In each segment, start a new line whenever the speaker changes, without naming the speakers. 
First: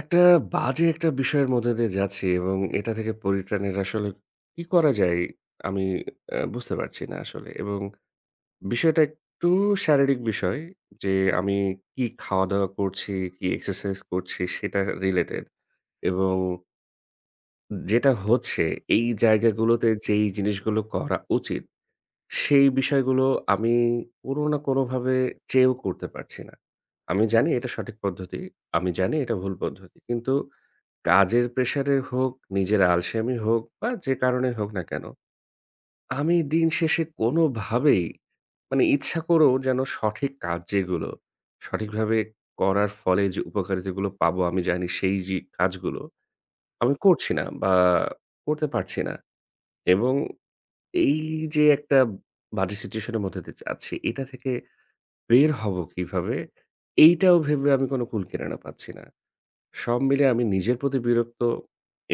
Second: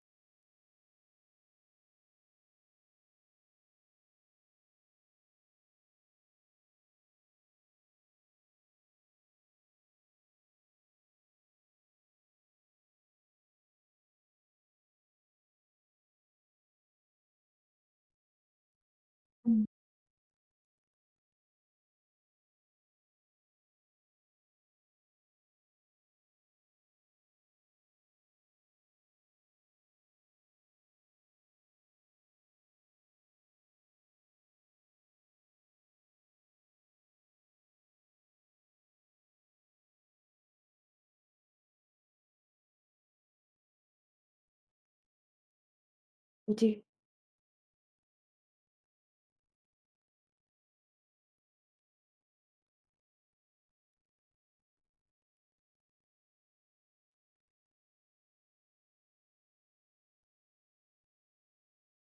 একটা বাজে একটা বিষয়ের মধ্যে দিয়ে যাচ্ছি এবং এটা থেকে পরিত্রাণের আসলে কি করা যায় আমি বুঝতে পারছি না আসলে। এবং বিষয়টা একটু শারীরিক বিষয় যে আমি কি খাওয়া-দাওয়া করছি, কি এক্সারসাইজ করছি সেটা রিলেটেড। এবং যেটা হচ্ছে এই
হুম,
জায়গাগুলোতে যেই জিনিসগুলো করা উচিত, সেই বিষয়গুলো আমি কোনো না কোনোভাবে চেয়েও করতে পারছি না। আমি জানি এটা সঠিক পদ্ধতি, আমি জানি এটা ভুল পদ্ধতি। কিন্তু কাজের প্রেশারে হোক, নিজের আলসেমি হোক বা যে কারণেই হোক না কেন, আমি দিন শেষে কোনোভাবেই মানে ইচ্ছা করেও যেন সঠিক কাজ যেগুলো, সঠিকভাবে করার ফলে যে উপকারিতাগুলো পাবো আমি জানি সেই যে কাজগুলো,
জি।
আমি করছি না বা করতে পারছি না। এবং এই যে একটা বাজে সিচুয়েশন এর মধ্যে দিয়ে যাচ্ছি, এটা থেকে বের হবো কিভাবে? এইটাও ভেবে আমি কোনো কুল কিনারা পাচ্ছি না। সব মিলে আমি নিজের প্রতি বিরক্ত।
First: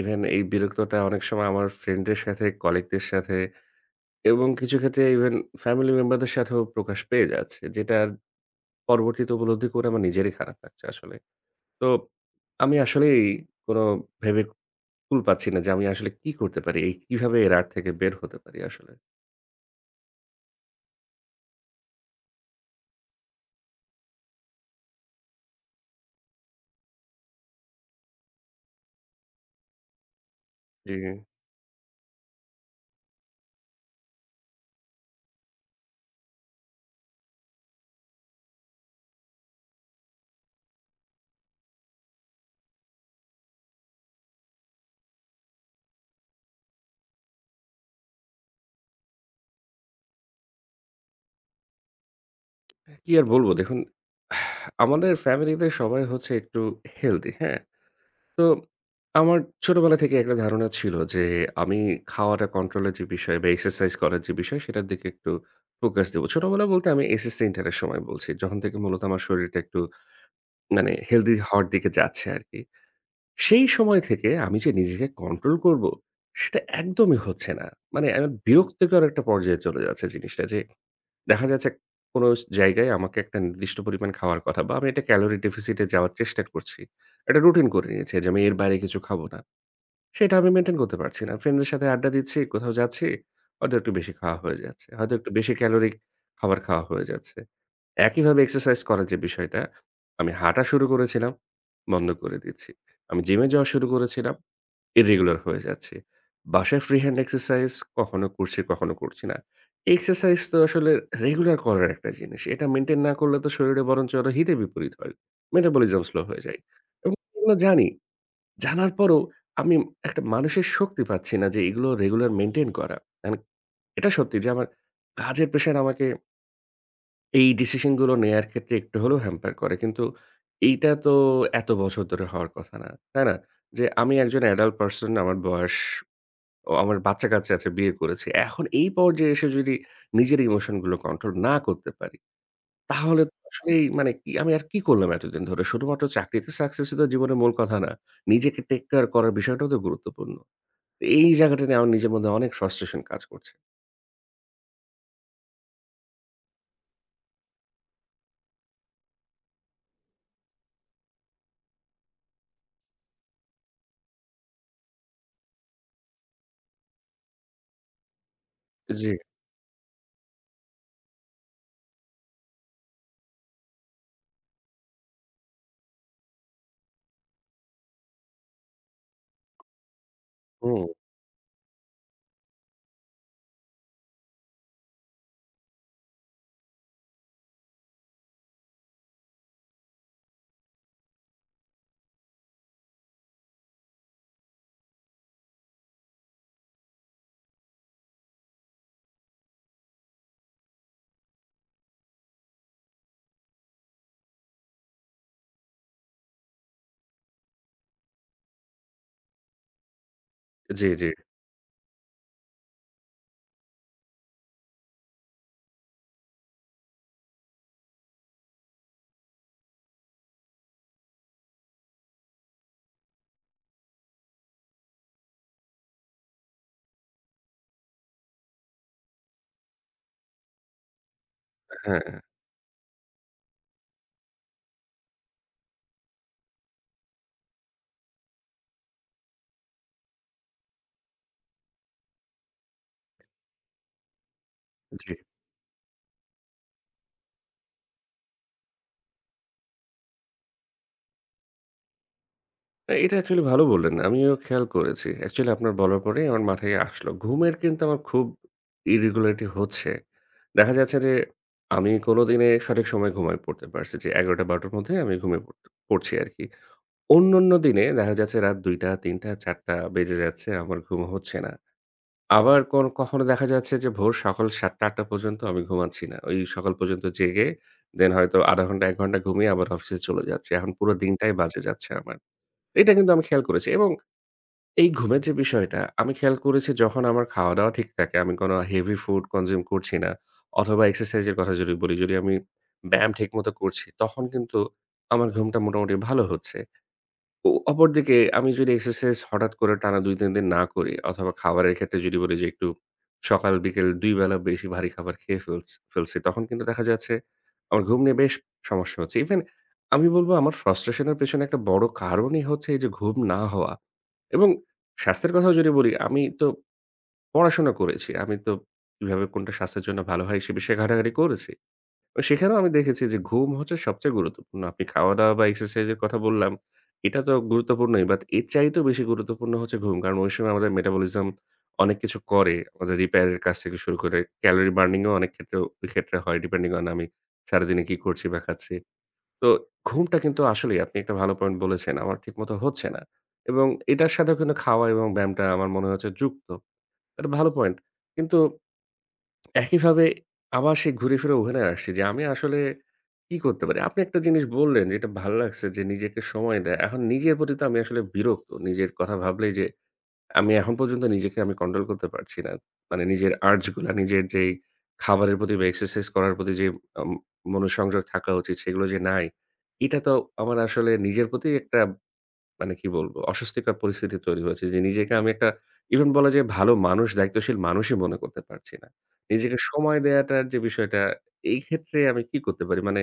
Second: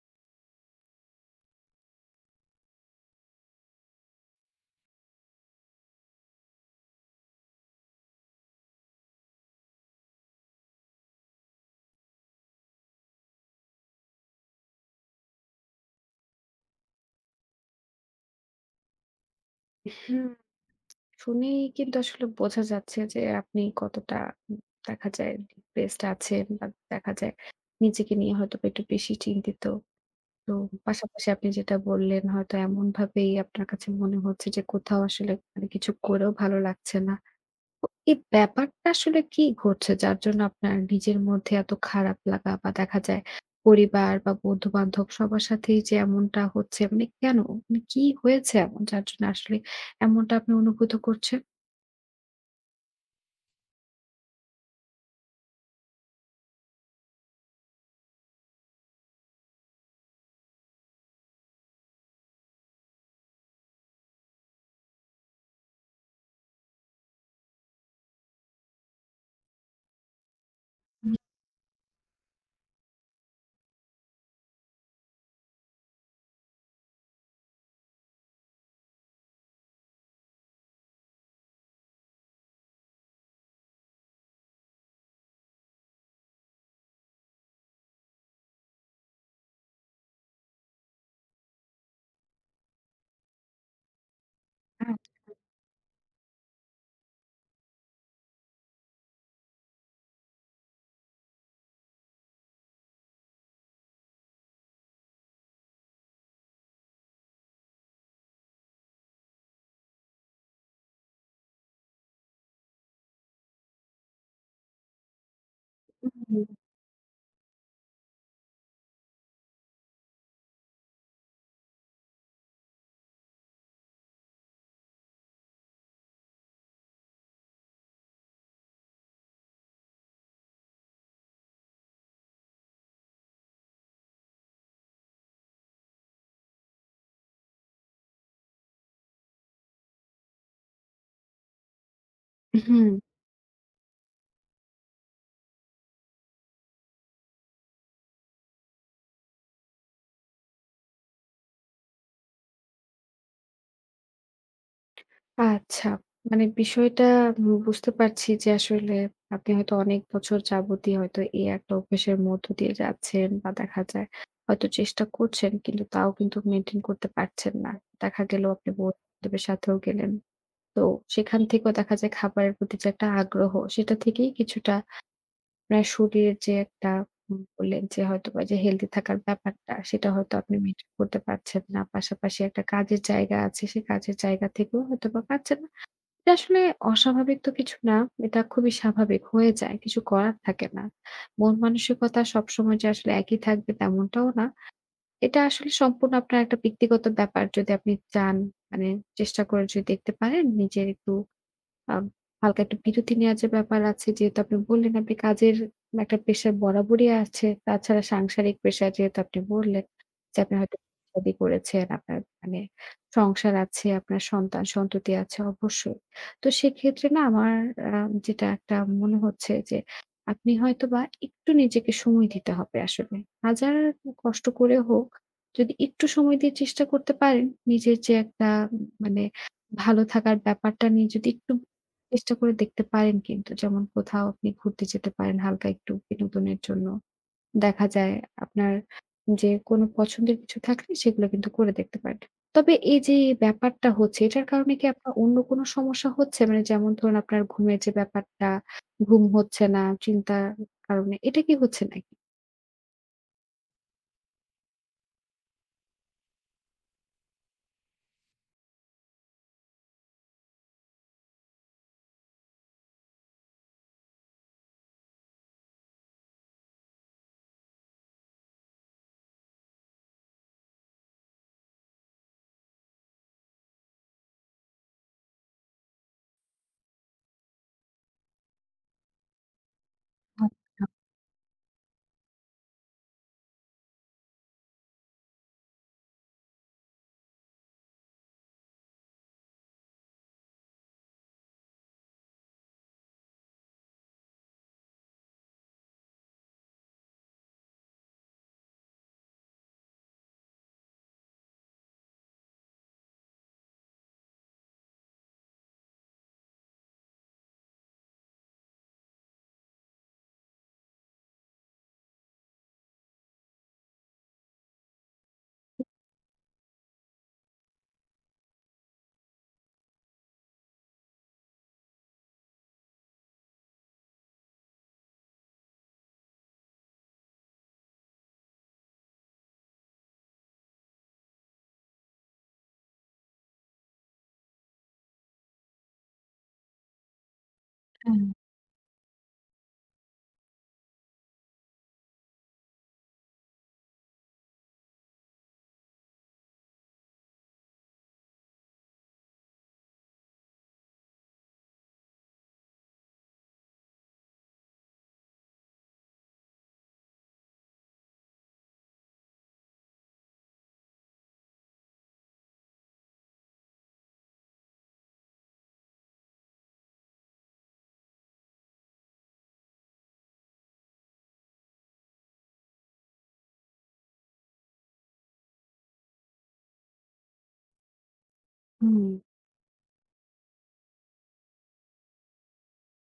ইভেন এই বিরক্তটা অনেক সময় আমার ফ্রেন্ডদের সাথে, কলিগদের সাথে এবং কিছু ক্ষেত্রে ইভেন ফ্যামিলি মেম্বারদের সাথেও প্রকাশ পেয়ে যাচ্ছে। যেটা পরবর্তীতে উপলব্ধি করে আমার নিজেরই খারাপ লাগছে আসলে। তো আমি আসলেই কোনো ভেবে কুল পাচ্ছি না যে আমি আসলে কি করতে পারি? এই কিভাবে এর আঁট থেকে বের হতে পারি আসলে?
হুম। শুনেই কিন্তু আসলে বোঝা যাচ্ছে যে আপনি কতটা উম দেখা যায় ডিপ্রেসড আছেন বা দেখা যায় নিজেকে নিয়ে হয়তোবা একটু বেশি চিন্তিত। তো
জি,
পাশাপাশি আপনি যেটা বললেন হয়তো এমনভাবেই আপনার কাছে মনে হচ্ছে যে কোথাও আসলে মানে কিছু করেও ভালো লাগছে না। তো এই ব্যাপারটা আসলে কি ঘটছে যার জন্য আপনার নিজের মধ্যে এত খারাপ লাগা বা দেখা যায় পরিবার বা বন্ধু-বান্ধব সবার সাথেই যে এমনটা হচ্ছে মানে কেন? মানে কি হয়েছে এমন যার জন্য আসলে এমনটা আপনি অনুভূত করছেন?
কি আর বলব দেখুন আমাদের ফ্যামিলিতে সবাই হচ্ছে একটু হেলথি, হ্যাঁ? তো আমার ছোটবেলা থেকে একটা ধারণা ছিল যে আমি খাওয়াটা কন্ট্রোলের যে বিষয় বা এক্সারসাইজ করার যে বিষয় সেটার দিকে একটু ফোকাস দেবো। ছোটবেলা বলতে আমি এসএসসি ইন্টারের সময় বলছি। যখন থেকে মূলত আমার শরীরটা একটু মানে
হুম।
হেলদি হওয়ার দিকে যাচ্ছে আরকি। সেই সময় থেকে আমি যে নিজেকে কন্ট্রোল করব সেটা একদমই হচ্ছে না। মানে আমার বিরক্তিকর একটা পর্যায়ে চলে যাচ্ছে জিনিসটা যে দেখা যাচ্ছে কোনো জায়গায় আমাকে একটা নির্দিষ্ট পরিমাণ খাওয়ার কথা বা আমি একটা ক্যালোরি ডেফিসিট এ যাওয়ার চেষ্টা করছি। একটা রুটিন করে নিয়েছি যে আমি এর বাইরে কিছু খাবো না। সেটা আমি মেইনটেইন করতে পারছি না। ফ্রেন্ডদের সাথে আড্ডা দিচ্ছি, কোথাও যাচ্ছি, হয়তো একটু বেশি খাওয়া হয়ে যাচ্ছে। হয়তো একটু বেশি ক্যালোরিক খাবার খাওয়া হয়ে যাচ্ছে। একইভাবে এক্সারসাইজ করার যে বিষয়টা, আমি হাঁটা শুরু করেছিলাম, বন্ধ করে দিচ্ছি। আমি জিমে যাওয়া শুরু করেছিলাম, ইররেগুলার হয়ে যাচ্ছি। বাসায় ফ্রি হ্যান্ড এক্সারসাইজ কখনো করছি, কখনো করছি না। এক্সারসাইজ তো আসলে রেগুলার করার একটা জিনিস। এটা মেইনটেইন না করলে তো শরীরে বরঞ্চ আরো হিতে বিপরীত হয়। মেটাবলিজম স্লো হয়ে যায় এবং এগুলো জানি। জানার পরও আমি একটা মানুষের শক্তি পাচ্ছি না যে এগুলো রেগুলার মেইনটেইন করা। মানে এটা সত্যি যে আমার কাজের প্রেশার আমাকে এই ডিসিশন গুলো নেয়ার ক্ষেত্রে একটু হলেও হ্যাম্পার করে। কিন্তু এইটা তো এত বছর ধরে হওয়ার কথা না। তাই না? যে আমি একজন অ্যাডাল্ট পারসন আমার বয়স ও আমার বাচ্চা-কাচ্চা আছে, বিয়ে করেছি। এখন এই পর্যায়ে এসে যদি নিজের ইমোশন গুলো কন্ট্রোল না করতে পারি
হুম।
তাহলে তো আসলেই মানে কি আমি আর কি করলাম এতদিন ধরে? শুধুমাত্র চাকরিতে সাকসেসই তো জীবনের মূল কথা না। নিজেকে টেক কেয়ার করার বিষয়টাও তো গুরুত্বপূর্ণ। এই জায়গাটা নিয়ে আমার নিজের মধ্যে অনেক ফ্রাস্ট্রেশন কাজ করছে।
আচ্ছা। মানে বিষয়টা বুঝতে পারছি যে আসলে আপনি হয়তো অনেক বছর যাবতই হয়তো এই একটা অভ্যাসের মধ্য দিয়ে যাচ্ছেন বা দেখা যায় হয়তো চেষ্টা করছেন কিন্তু তাও কিন্তু মেইনটেইন করতে পারছেন না। দেখা গেল আপনি
জি,
বন্ধুদের সাথেও গেলেন। তো সেখান থেকেও দেখা যায় খাবারের প্রতি যে একটা আগ্রহ সেটা থেকেই কিছুটা আপনার শরীরের যে একটা বললেন যে হয়তোবা যে হেলথি থাকার ব্যাপারটা সেটা হয়তো আপনি
হুম,
মেইনটেইন করতে পারছেন না। পাশাপাশি একটা কাজের জায়গা আছে, সেই কাজের জায়গা থেকেও হয়তোবা পাচ্ছেন এটা আসলে অস্বাভাবিক তো কিছু না। এটা খুবই স্বাভাবিক হয়ে যায়। কিছু করার থাকে না। মন মানসিকতা সবসময় যে আসলে একই থাকবে তেমনটাও না। এটা আসলে সম্পূর্ণ আপনার একটা ব্যক্তিগত ব্যাপার। যদি আপনি চান মানে চেষ্টা করে যদি দেখতে পারেন নিজের একটু আম হালকা একটু বিরতি নেওয়ার যে ব্যাপার আছে, যেহেতু আপনি বললেন আপনি কাজের একটা প্রেশার বরাবরই আছে। তাছাড়া সাংসারিক প্রেশার যেহেতু আপনি বললেন যে আপনি হয়তো
জি, জি,
শাদি করেছেন, আপনার মানে সংসার আছে, আপনার সন্তান-সন্ততি আছে অবশ্যই। তো সেক্ষেত্রে না আমার আ যেটা একটা মনে হচ্ছে যে আপনি হয়তোবা একটু নিজেকে সময় দিতে হবে আসলে। হাজার কষ্ট করে হোক, যদি একটু সময় দিয়ে চেষ্টা করতে পারেন, নিজের যে একটা মানে ভালো থাকার ব্যাপারটা নিয়ে যদি একটু
হ্যাঁ,
চেষ্টা করে দেখতে পারেন কিন্তু। যেমন কোথাও আপনি ঘুরতে যেতে পারেন হালকা একটু বিনোদনের জন্য। দেখা যায় আপনার যে কোনো পছন্দের কিছু থাকলে সেগুলো কিন্তু করে দেখতে পারেন। তবে এই যে ব্যাপারটা হচ্ছে এটার কারণে কি
জি।
আপনার অন্য কোনো সমস্যা হচ্ছে? মানে যেমন ধরুন আপনার ঘুমের যে ব্যাপারটা, ঘুম হচ্ছে না চিন্তার কারণে। এটা কি হচ্ছে নাকি?
না এটা অ্যাকচুয়ালি ভালো বললেন। আমিও খেয়াল করেছি। অ্যাকচুয়ালি আপনার বলার পরেই আমার মাথায় আসলো। ঘুমের কিন্তু আমার খুব ইরেগুলারিটি হচ্ছে। দেখা যাচ্ছে যে আমি কোনো দিনে সঠিক সময়ে ঘুমায় পড়তে পারছি যে ১১ঃ০০ ১২ঃ০০ র মধ্যে আমি ঘুমিয়ে পড়ছি আরকি। অন্যান্য দিনে দেখা যাচ্ছে রাত ২ঃ০০, ৩ঃ০০, ৪ঃ০০ বেজে যাচ্ছে, আমার ঘুম হচ্ছে না। আবার কোন কখনো দেখা যাচ্ছে যে ভোর সকাল ৭ঃ০০, ৮ঃ০০ পর্যন্ত আমি ঘুমাচ্ছি না। ওই সকাল পর্যন্ত জেগে দেন হয়তো ০.৫ ঘন্টা, ১ ঘন্টা ঘুমিয়ে আবার অফিসে চলে যাচ্ছি। এখন
আচ্ছা,
পুরো দিনটাই বাজে যাচ্ছে আমার। এটা কিন্তু আমি খেয়াল করেছি এবং এই ঘুমের যে বিষয়টা আমি খেয়াল করেছি যখন আমার খাওয়া-দাওয়া ঠিক থাকে, আমি কোনো হেভি ফুড কনজিউম করছি না অথবা এক্সারসাইজ এর কথা যদি বলি, যদি আমি ব্যায়াম ঠিকমতো করছি তখন কিন্তু আমার ঘুমটা মোটামুটি ভালো হচ্ছে। ও অপরদিকে আমি যদি এক্সারসাইজ হঠাৎ করে টানা ২-৩ দিন না করি অথবা খাবারের ক্ষেত্রে যদি বলি যে একটু সকাল বিকেল ২ বেলা বেশি ভারী খাবার খেয়ে ফেলছি ফেলছি, তখন কিন্তু দেখা যাচ্ছে আমার ঘুম নিয়ে বেশ সমস্যা হচ্ছে। ইভেন আমি বলব আমার ফ্রাস্ট্রেশন এর পেছনে একটা বড় কারণই হচ্ছে এই যে ঘুম না হওয়া। এবং স্বাস্থ্যের কথাও যদি বলি, আমি তো পড়াশোনা করেছি। আমি তো কিভাবে কোনটা স্বাস্থ্যের জন্য ভালো হয় সে বিষয়ে ঘাটাঘাটি করেছি। তো সেখানেও আমি দেখেছি যে ঘুম হচ্ছে সবচেয়ে গুরুত্বপূর্ণ। আপনি খাওয়া-দাওয়া বা এক্সারসাইজ এর কথা বললাম, এটা তো গুরুত্বপূর্ণই। বাট এর চাইতেও বেশি গুরুত্বপূর্ণ হচ্ছে ঘুম। কারণ ওই সময় আমাদের মেটাবলিজম অনেক কিছু করে। আমাদের রিপেয়ার এর কাজ থেকে শুরু করে ক্যালোরি বার্নিং ও অনেক ক্ষেত্রে ওই ক্ষেত্রে হয় ডিপেন্ডিং অন আমি সারাদিনে কি
হ্যাঁ।
করছি বা খাচ্ছি। তো ঘুমটা কিন্তু আসলেই আপনি একটা ভালো পয়েন্ট বলেছেন। আমার ঠিকমতো হচ্ছে না। এবং এটার সাথেও কিন্তু খাওয়া এবং ব্যায়ামটা আমার মনে হচ্ছে যুক্ত। এটা ভালো পয়েন্ট। কিন্তু একইভাবে আবার সেই ঘুরে ফিরে ওখানে আসছি যে আমি আসলে কি করতে পারি? আপনি একটা জিনিস বললেন যেটা ভাল লাগছে যে নিজেকে সময় দেয়া। এখন নিজের প্রতি তো আমি আসলে বিরক্ত। নিজের কথা ভাবলেই যে আমি এখন পর্যন্ত নিজেকে আমি কন্ট্রোল করতে পারছি না। মানে নিজের আর্জ গুলা, নিজের যেই খাবারের প্রতি বা এক্সারসাইজ করার প্রতি যে আম মনোসংযোগ থাকা উচিত সেগুলো যে নাই, এটা তো আমার আসলে নিজের প্রতি একটা মানে কি বলবো? অস্বস্তিকর পরিস্থিতি তৈরি হয়েছে যে নিজেকে আমি একটা ইভেন বলা যায় ভালো মানুষ, দায়িত্বশীল মানুষই মনে করতে পারছি না।
হুম।
নিজেকে সময় দেয়াটার যে বিষয়টা, এই ক্ষেত্রে আমি কি করতে পারি? মানে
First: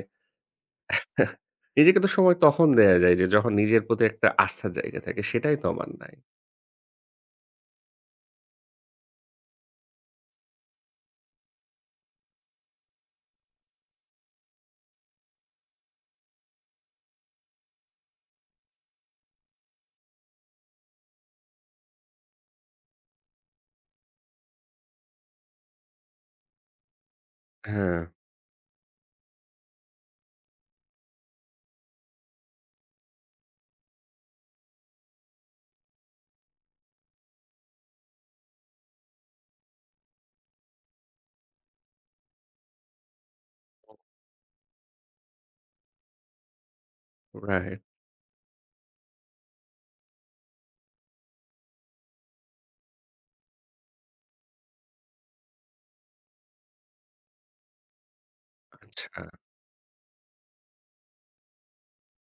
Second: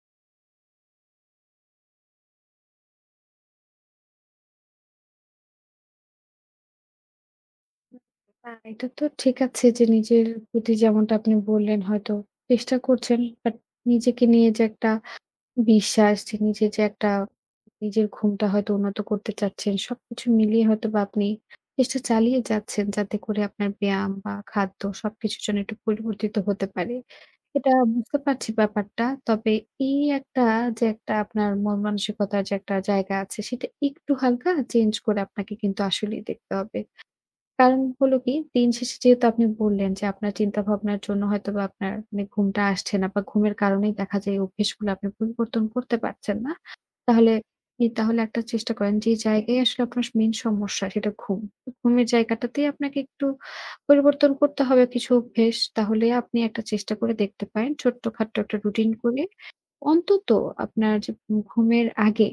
নিজেকে তো সময় তখন দেয়া যায় যে যখন নিজের প্রতি একটা আস্থার জায়গা থাকে, সেটাই তো আমার নাই।
না এটা তো ঠিক আছে যে নিজের প্রতি যেমনটা আপনি বললেন হয়তো চেষ্টা করছেন। বাট নিজেকে নিয়ে যে একটা বিশ্বাস যে নিজের যে একটা নিজের ঘুমটা হয়তো উন্নত করতে চাচ্ছেন। সবকিছু মিলিয়ে হয়তোবা আপনি চেষ্টা চালিয়ে যাচ্ছেন যাতে করে আপনার ব্যায়াম বা খাদ্য সবকিছুর জন্য একটু পরিবর্তিত হতে পারে। এটা
হ্যাঁ,
বুঝতে পারছি ব্যাপারটা। তবে এই একটা যে একটা আপনার মন মানসিকতার যে একটা জায়গা আছে সেটা একটু হালকা চেঞ্জ করে আপনাকে কিন্তু আসলেই দেখতে হবে। কারণ হলো কি, দিন শেষে যেহেতু আপনি বললেন যে, আপনার চিন্তাভাবনার জন্য হয়তোবা আপনার মানে ঘুমটা আসছে না বা ঘুমের কারণেই দেখা যায় এই অভ্যেসগুলো আপনি পরিবর্তন করতে পারছেন না। তাহলে
রাইট।
তাহলে একটা চেষ্টা করেন যে জায়গায় আসলে আপনার মেইন সমস্যা সেটা ঘুম। ঘুমের জায়গাটাতেই আপনাকে একটু পরিবর্তন করতে হবে কিছু অভ্যেস। তাহলে আপনি একটা চেষ্টা করে দেখতে পারেন ছোট্টখাট্ট একটা রুটিন
আচ্ছা।
করে অন্তত আপনার যে ঘুমের আগে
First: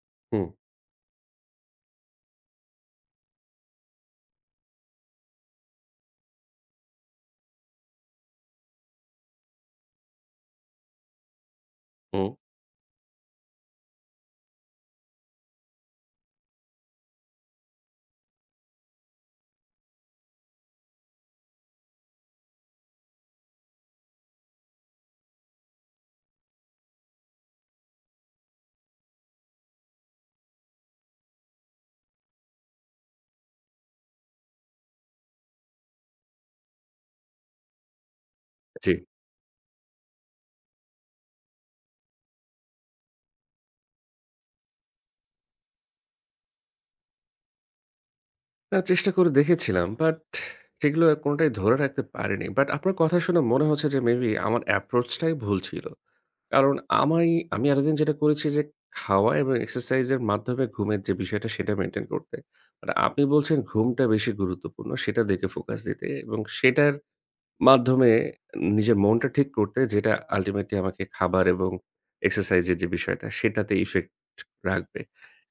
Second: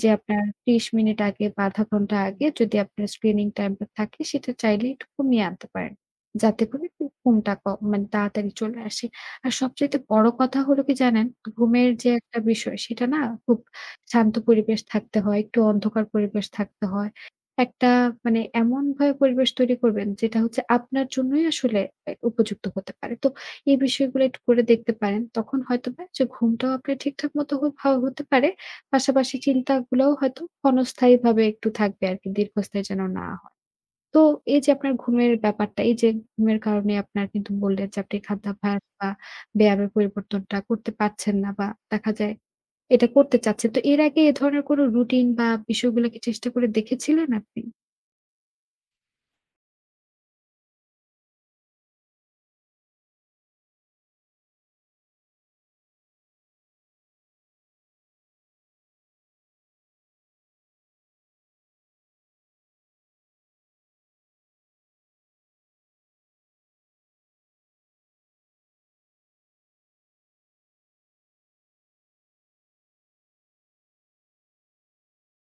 যে আপনার
হুম,
৩০ মিনিট আগে বা আধা ঘন্টা আগে যদি আপনার স্ক্রিনিং টাইমটা থাকে সেটা চাইলে একটু কমিয়ে আনতে পারেন। যাতে করে একটু ঘুমটা ক মানে তাড়াতাড়ি চলে আসে। আর সবচাইতে বড় কথা হলো কি জানেন? ঘুমের যে
হুম।
একটা বিষয় সেটা না খুব শান্ত পরিবেশ থাকতে হয়, একটু অন্ধকার পরিবেশ থাকতে হয়। একটা মানে এমনভাবে পরিবেশ তৈরি করবেন যেটা হচ্ছে আপনার জন্যই আসলে এ উপযুক্ত হতে পারে। তো এই বিষয়গুলো একটু করে দেখতে পারেন। তখন হয়তোবা যে ঘুমটাও আপনার ঠিকঠাক মতো হ হা হতে পারে। পাশাপাশি চিন্তাগুলোও হয়তো ক্ষণস্থায়ীভাবে একটু থাকবে আরকি দীর্ঘস্থায়ী যেন না হয়। তো এই যে আপনার ঘুমের ব্যাপারটা, এই যে ঘুমের কারণে আপনার কিন্তু বললেন যে আপনি খাদ্যাভ্যাস
জি।
বা ব্যায়ামের পরিবর্তনটা করতে পারছেন না বা দেখা যায় এটা করতে চাচ্ছেন। তো এর আগে এ ধরনের কোনো রুটিন বা বিষয়গুলো কি চেষ্টা করে দেখেছিলেন আপনি?
না চেষ্টা করে দেখেছিলাম বাট সেগুলো কোনটাই ধরে রাখতে পারিনি। বাট আপনার কথা শুনে মনে হচ্ছে যে মেবি আমার অ্যাপ্রোচটাই ভুল ছিল। কারণ আমাই আমি এতদিন যেটা করেছি যে, খাওয়া এবং এক্সারসাইজ এর মাধ্যমে ঘুমের যে বিষয়টা সেটা মেইনটেইন করতে। মানে আপনি বলছেন ঘুমটা বেশি গুরুত্বপূর্ণ সেটার দিকে ফোকাস দিতে এবং সেটার মাধ্যমে নিজের মনটা ঠিক করতে যেটা আল্টিমেটলি আমাকে খাবার এবং এক্সারসাইজ এর যে বিষয়টা সেটাতে ইফেক্ট রাখবে।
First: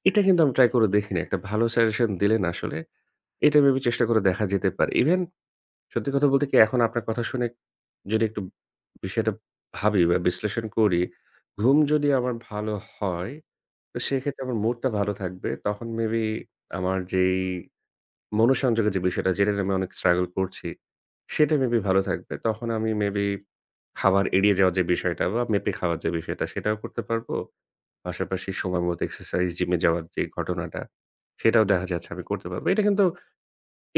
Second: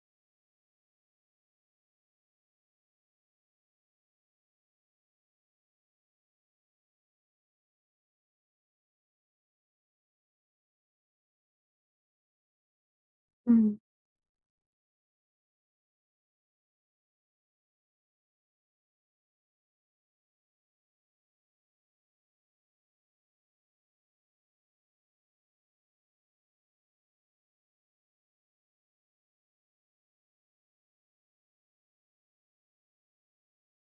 এটা কিন্তু আমি ট্রাই করে দেখিনি। একটা ভালো সাজেশন দিলেন আসলে। এটা মেবি চেষ্টা করে দেখা যেতে পারে। ইভেন সত্যি কথা বলতে কি এখন আপনার কথা শুনে যদি একটু বিষয়টা ভাবি বা বিশ্লেষণ করি, ঘুম যদি আমার ভালো হয়,
হুম,
তো সেক্ষেত্রে আমার মুডটা ভালো থাকবে। তখন মেবি আমার যেই মনোসংযোগের যে বিষয়টা, যেটা নিয়ে আমি অনেক struggle করছি, সেটা মেবি ভালো থাকবে। তখন আমি মেবি খাবার এড়িয়ে যাওয়ার যে বিষয়টা বা মেপে খাওয়ার যে বিষয়টা, সেটাও করতে পারবো। পাশাপাশি সময়মতো এক্সারসাইজ, জিমে যাওয়ার যে ঘটনাটা, সেটাও দেখা যাচ্ছে আমি করতে পারবো। এটা কিন্তু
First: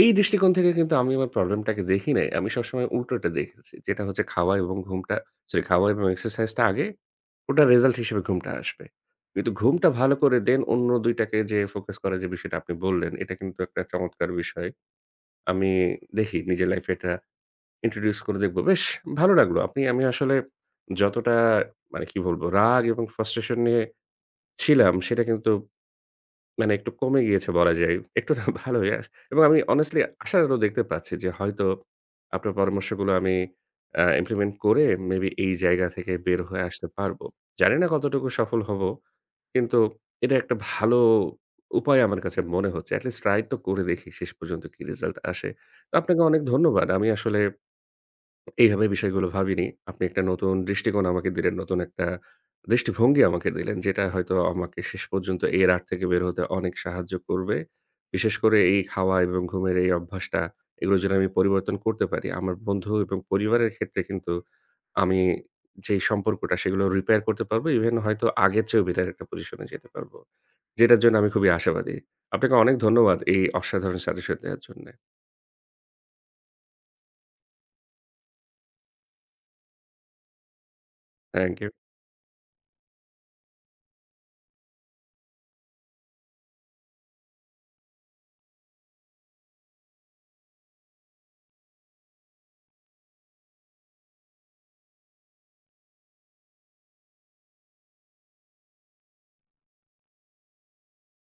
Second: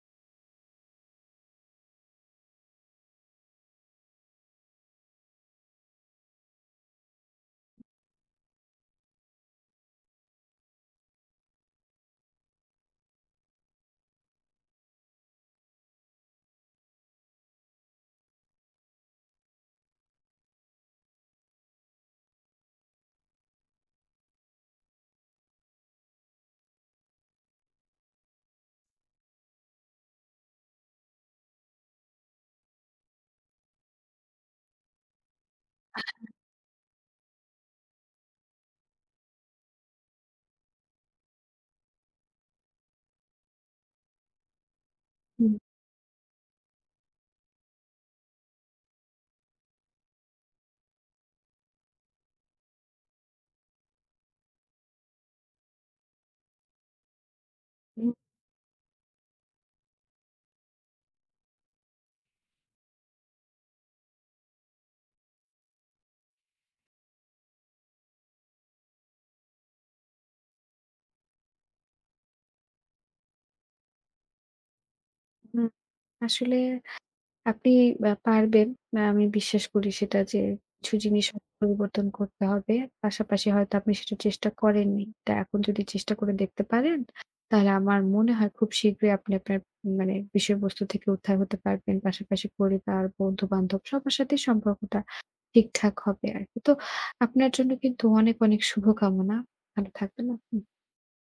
এই দৃষ্টিকোণ থেকে কিন্তু আমি আমার প্রবলেমটাকে দেখি নাই। আমি সবসময় উল্টোটা দেখেছি। যেটা হচ্ছে খাওয়া এবং ঘুমটা সরি খাওয়া এবং এক্সারসাইজটা আগে, ওটার রেজাল্ট হিসেবে ঘুমটা আসবে। কিন্তু ঘুমটা ভালো করে দেন অন্য ২ টাকে যে ফোকাস করার যে বিষয়টা আপনি বললেন, এটা কিন্তু একটা চমৎকার বিষয়। আমি দেখি নিজের লাইফে এটা ইন্ট্রোডিউস করে দেখব। বেশ ভালো লাগলো। আপনি আমি আসলে যতটা মানে কি বলবো রাগ এবং ফ্রাস্ট্রেশন নিয়ে ছিলাম সেটা কিন্তু মানে একটু কমে গিয়েছে বলা যায়। একটু না ভালোই এবং আমি honestly আশা আলো দেখতে পাচ্ছি যে হয়তো আপনার পরামর্শগুলো আমি implement করে মেবি এই জায়গা থেকে বের হয়ে আসতে পারবো। জানি না কতটুকু সফল হবো। কিন্তু এটা একটা ভালো উপায় আমার কাছে মনে হচ্ছে। এট লিস্ট ট্রাই তো করে দেখি শেষ পর্যন্ত কি রেজাল্ট আসে।
হুম,
তো আপনাকে অনেক ধন্যবাদ। আমি আসলে এইভাবে বিষয়গুলো ভাবিনি। আপনি একটা নতুন দৃষ্টিকোণ আমাকে দিলেন, নতুন একটা দৃষ্টিভঙ্গি আমাকে দিলেন, যেটা হয়তো আমাকে শেষ পর্যন্ত এর আঁট থেকে বের হতে অনেক সাহায্য করবে।
হুম,
বিশেষ করে এই খাওয়া এবং ঘুমের এই অভ্যাসটা, এগুলো যেন আমি পরিবর্তন করতে পারি। আমার বন্ধু এবং পরিবারের ক্ষেত্রে কিন্তু আমি যেই সম্পর্কটা, সেগুলো রিপেয়ার করতে পারবো। ইভেন হয়তো আগের চেয়েও বেটার একটা পজিশনে যেতে পারবো। যেটার জন্য আমি খুবই আশাবাদী। আপনাকে অনেক ধন্যবাদ এই অসাধারণ সাজেশন দেওয়ার জন্যে।
হুম। আসলে আপনি পারবেন। আমি বিশ্বাস করি সেটা যে কিছু জিনিস হয়তো
থ্যাংক ইউ।
পরিবর্তন করতে হবে। পাশাপাশি হয়তো আপনি সেটা চেষ্টা করেননি। তা এখন যদি চেষ্টা করে দেখতে পারেন, তাহলে আমার মনে হয় খুব শীঘ্রই আপনি আপনার মানে বিষয়বস্তু থেকে উদ্ধার হতে পারবেন। পাশাপাশি পরিবার, বন্ধু-বান্ধব সবার সাথে সম্পর্কটা ঠিকঠাক হবে আরকি। তো আপনার জন্য কিন্তু অনেক, অনেক শুভকামনা। ভালো থাকবেন আপনি।